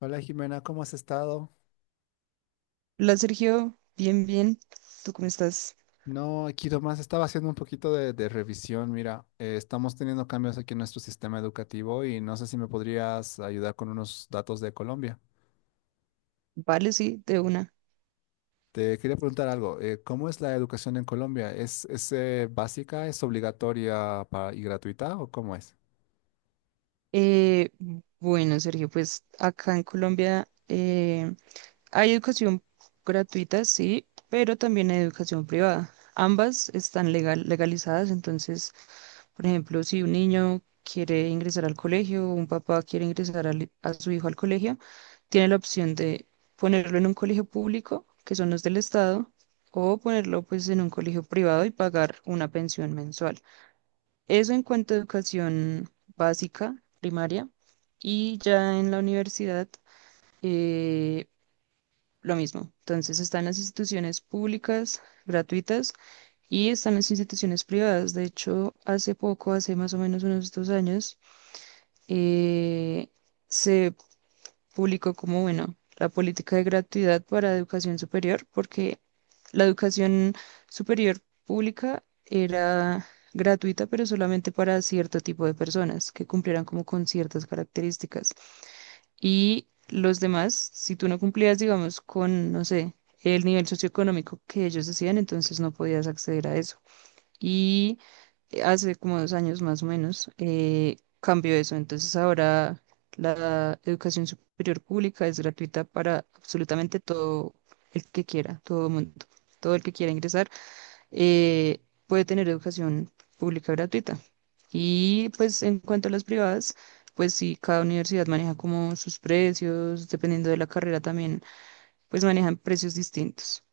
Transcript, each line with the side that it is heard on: left: Hola Jimena, ¿cómo has estado?
right: Hola Sergio, bien, bien. ¿Tú cómo estás?
left: No, aquí nomás estaba haciendo un poquito de revisión. Mira, estamos teniendo cambios aquí en nuestro sistema educativo y no sé si me podrías ayudar con unos datos de Colombia.
right: Vale, sí, de una.
left: Te quería preguntar algo, ¿cómo es la educación en Colombia? ¿ básica, es obligatoria y gratuita o cómo es?
right: Eh, bueno, Sergio, pues acá en Colombia hay educación gratuita, sí, pero también hay educación privada. Ambas están legalizadas, entonces, por ejemplo, si un niño quiere ingresar al colegio o un papá quiere ingresar a su hijo al colegio, tiene la opción de ponerlo en un colegio público, que son los del Estado, o ponerlo pues en un colegio privado y pagar una pensión mensual. Eso en cuanto a educación básica, primaria, y ya en la universidad, eh, lo mismo. Entonces están las instituciones públicas, gratuitas, y están las instituciones privadas. De hecho, hace poco, hace más o menos unos 2 años, eh, se público como, bueno, la política de gratuidad para educación superior, porque la educación superior pública era gratuita, pero solamente para cierto tipo de personas que cumplieran como con ciertas características. Y los demás, si tú no cumplías, digamos, con, no sé, el nivel socioeconómico que ellos decían, entonces no podías acceder a eso. Y hace como 2 años más o menos, cambió eso. Entonces ahora la educación superior pública es gratuita para absolutamente todo el que quiera, todo mundo, todo el que quiera ingresar, eh, puede tener educación pública gratuita. Y pues en cuanto a las privadas, pues sí, cada universidad maneja como sus precios, dependiendo de la carrera también, pues manejan precios distintos.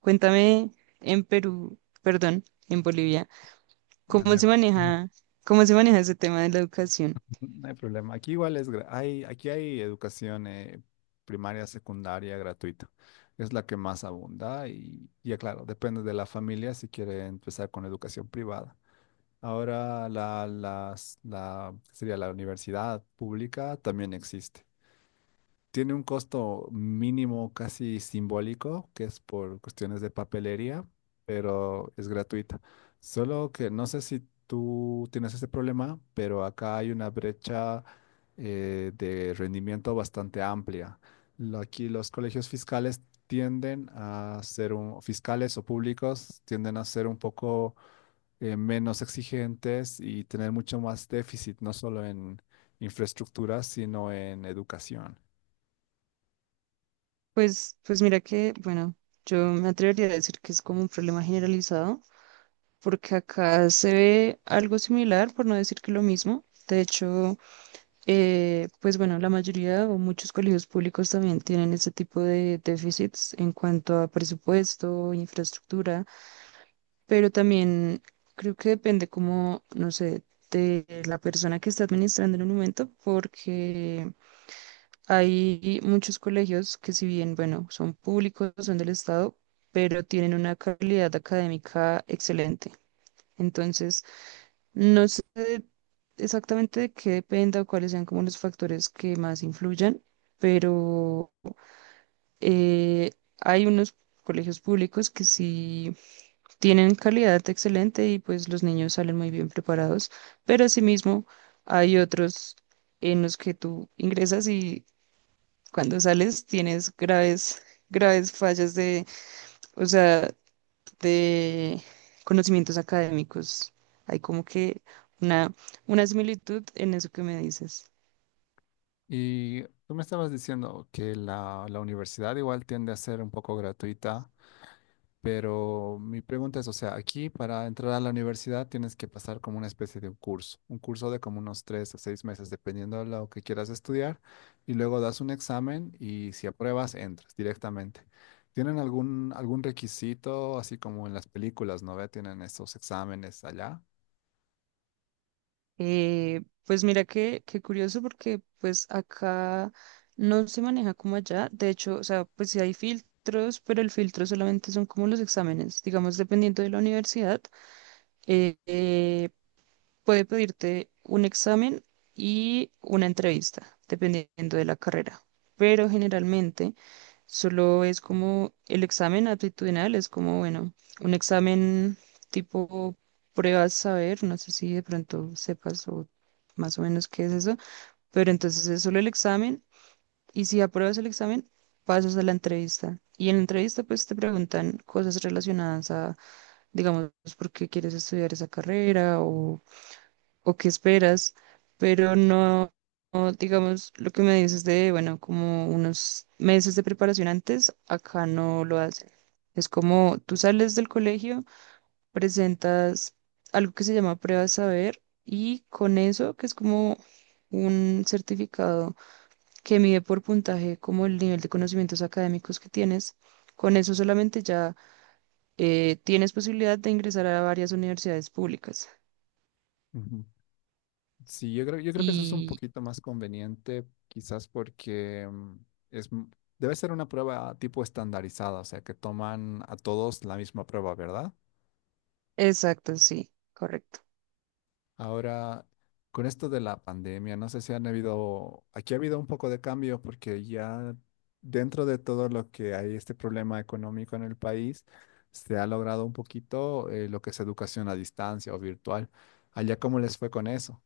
right: Cuéntame en Perú, perdón, en Bolivia.
left: Ah, no
right: ¿Cómo
left: hay,
right: se maneja, cómo se maneja ese tema de la educación?
left: no hay problema. Aquí igual es, aquí hay educación primaria, secundaria, gratuita. Es la que más abunda y ya claro, depende de la familia si quiere empezar con educación privada. Ahora ¿qué sería? La universidad pública también existe. Tiene un costo mínimo casi simbólico, que es por cuestiones de papelería, pero es gratuita. Solo que no sé si tú tienes ese problema, pero acá hay una brecha de rendimiento bastante amplia. Aquí los colegios fiscales tienden a ser fiscales o públicos tienden a ser un poco menos exigentes y tener mucho más déficit, no solo en infraestructura, sino en educación.
right: Pues mira que, bueno, yo me atrevería a decir que es como un problema generalizado, porque acá se ve algo similar, por no decir que lo mismo. De hecho, pues bueno, la mayoría o muchos colegios públicos también tienen ese tipo de déficits en cuanto a presupuesto, infraestructura, pero también creo que depende como, no sé, de la persona que está administrando en un momento, porque hay muchos colegios que si bien, bueno, son públicos, son del Estado, pero tienen una calidad académica excelente. Entonces, no sé exactamente de qué dependa o cuáles sean como los factores que más influyan, pero eh, hay unos colegios públicos que sí tienen calidad excelente y pues los niños salen muy bien preparados, pero asimismo hay otros en los que tú ingresas y cuando sales tienes graves, graves fallas de, o sea, de conocimientos académicos. Hay como que una, una similitud en eso que me dices.
left: Y tú me estabas diciendo que la universidad igual tiende a ser un poco gratuita, pero mi pregunta es, o sea, aquí para entrar a la universidad tienes que pasar como una especie de un curso de como unos 3 a 6 meses, dependiendo de lo que quieras estudiar, y luego das un examen y si apruebas, entras directamente. ¿Tienen algún requisito, así como en las películas, ¿no ve? ¿Tienen esos exámenes allá?
right: Pues mira que, qué curioso porque pues acá no se maneja como allá. De hecho, o sea, pues sí hay filtros, pero el filtro solamente son como los exámenes. Digamos, dependiendo de la universidad, eh, eh, puede pedirte un examen y una entrevista, dependiendo de la carrera. Pero generalmente solo es como el examen aptitudinal, es como, bueno, un examen tipo pruebas saber, no sé si de pronto sepas o más o menos qué es eso, pero entonces es solo el examen, y si apruebas el examen, pasas a la entrevista. Y en la entrevista pues te preguntan cosas relacionadas a, digamos, por qué quieres estudiar esa carrera o qué esperas, pero no, no, digamos, lo que me dices de, bueno, como unos meses de preparación antes, acá no lo hacen. Es como tú sales del colegio, presentas algo que se llama prueba de saber y con eso, que es como un certificado que mide por puntaje como el nivel de conocimientos académicos que tienes, con eso solamente ya, tienes posibilidad de ingresar a varias universidades públicas.
left: Ujú. Sí, yo creo que eso es un
right: Y
left: poquito más conveniente, quizás porque es, m- debe ser una prueba tipo estandarizada, o sea, que toman a todos la misma prueba, ¿verdad?
right: exacto, sí, correcto.
left: Ahora, con esto de la pandemia, no sé si han habido, aquí ha habido un poco de cambio porque ya dentro de todo lo que hay este problema económico en el país, se ha logrado un poquito lo que es educación a distancia o virtual. Allá, ¿cómo les fue con eso?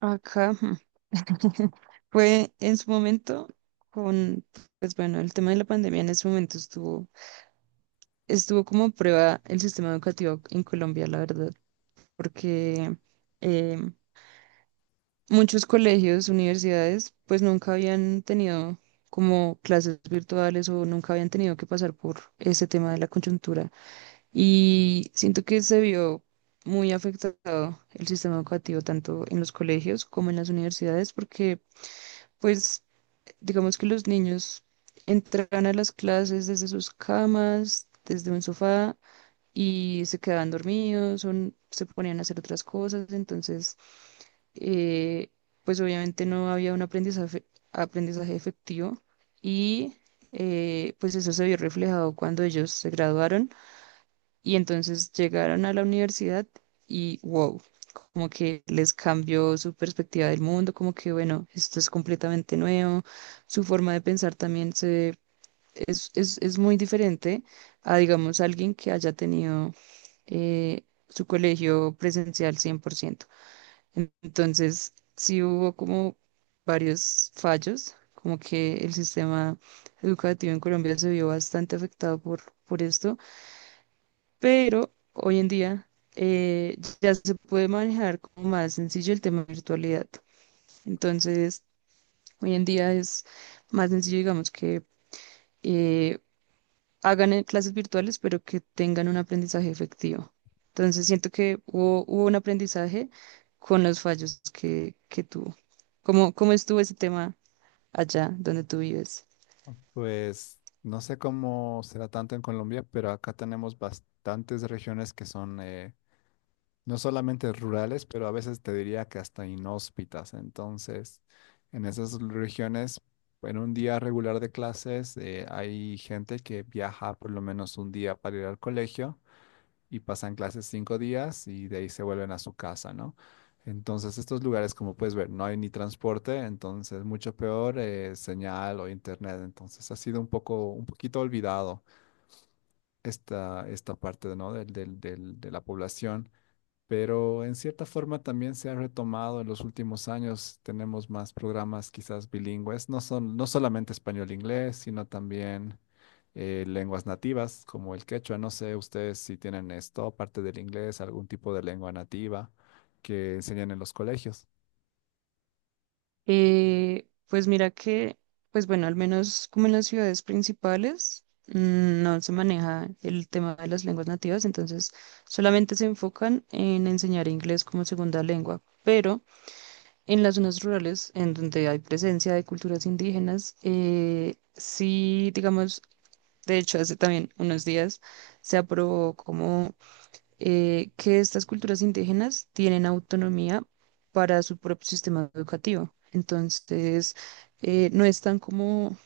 right: Acá fue en su momento con, pues bueno, el tema de la pandemia. En ese momento estuvo como a prueba el sistema educativo en Colombia, la verdad, porque eh, muchos colegios, universidades, pues nunca habían tenido como clases virtuales o nunca habían tenido que pasar por ese tema de la coyuntura. Y siento que se vio muy afectado el sistema educativo tanto en los colegios como en las universidades, porque… Pues digamos que los niños entran a las clases desde sus camas, desde un sofá y se quedaban dormidos o n- se ponían a hacer otras cosas. Entonces, eh, pues obviamente no había un aprendizaje, efectivo, y pues eso se vio reflejado cuando ellos se graduaron y entonces llegaron a la universidad, y wow, como que les cambió su perspectiva del mundo, como que bueno, esto es completamente nuevo, su forma de pensar también es muy diferente a, digamos, alguien que haya tenido su colegio presencial 100%. Entonces, sí hubo como varios fallos, como que el sistema educativo en Colombia se vio bastante afectado por esto, pero hoy en día ya se puede manejar como más sencillo el tema de virtualidad. Entonces, hoy en día es más sencillo, digamos, que eh, hagan clases virtuales, pero que tengan un aprendizaje efectivo. Entonces, siento que hubo un aprendizaje con los fallos que tuvo. ¿Cómo estuvo ese tema allá donde tú vives?
left: Pues no sé cómo será tanto en Colombia, pero acá tenemos bastantes regiones que son no solamente rurales, pero a veces te diría que hasta inhóspitas. Entonces, en esas regiones, en un día regular de clases, hay gente que viaja por lo menos un día para ir al colegio y pasan clases 5 días y de ahí se vuelven a su casa, ¿no? Entonces, estos lugares, como puedes ver, no hay ni transporte, entonces mucho peor señal o internet. Entonces, ha sido un poco, un poquito olvidado esta parte, ¿no? De la población. Pero en cierta forma también se ha retomado en los últimos años. Tenemos más programas quizás bilingües, no solamente español-inglés, sino también lenguas nativas como el quechua. No sé ustedes si tienen esto, aparte del inglés, algún tipo de lengua nativa que enseñan en los colegios.
right: Pues mira que, pues bueno, al menos como en las ciudades principales, no se maneja el tema de las lenguas nativas, entonces solamente se enfocan en enseñar inglés como segunda lengua, pero en las zonas rurales, en donde hay presencia de culturas indígenas, sí, digamos, de hecho, hace también unos días se aprobó como que estas culturas indígenas tienen autonomía para su propio sistema educativo. Entonces, no están como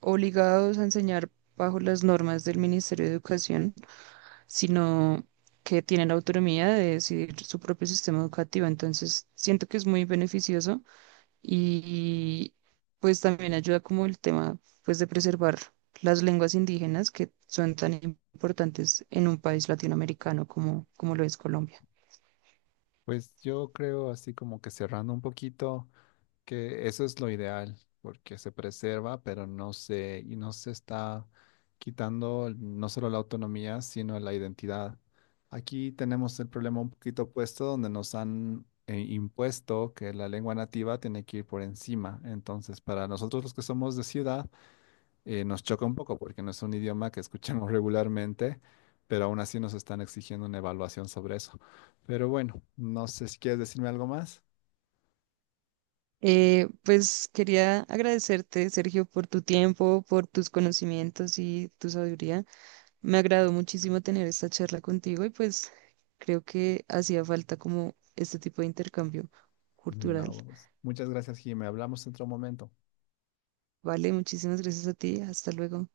right: obligados a enseñar bajo las normas del Ministerio de Educación, sino que tienen autonomía de decidir su propio sistema educativo. Entonces, siento que es muy beneficioso y pues también ayuda como el tema pues de preservar las lenguas indígenas, que son tan importantes en un país latinoamericano como, como lo es Colombia.
left: Pues yo creo, así como que cerrando un poquito, que eso es lo ideal, porque se preserva, y no se está quitando no solo la autonomía, sino la identidad. Aquí tenemos el problema un poquito opuesto, donde nos han impuesto que la lengua nativa tiene que ir por encima. Entonces, para nosotros los que somos de ciudad, nos choca un poco porque no es un idioma que escuchamos regularmente, pero aún así nos están exigiendo una evaluación sobre eso. Pero bueno, no sé si quieres decirme algo más.
right: Pues quería agradecerte, Sergio, por tu tiempo, por tus conocimientos y tu sabiduría. Me agradó muchísimo tener esta charla contigo y pues creo que hacía falta como este tipo de intercambio cultural.
left: No, pues, muchas gracias, Jimé. Hablamos en otro momento.
right: Vale, muchísimas gracias a ti. Hasta luego.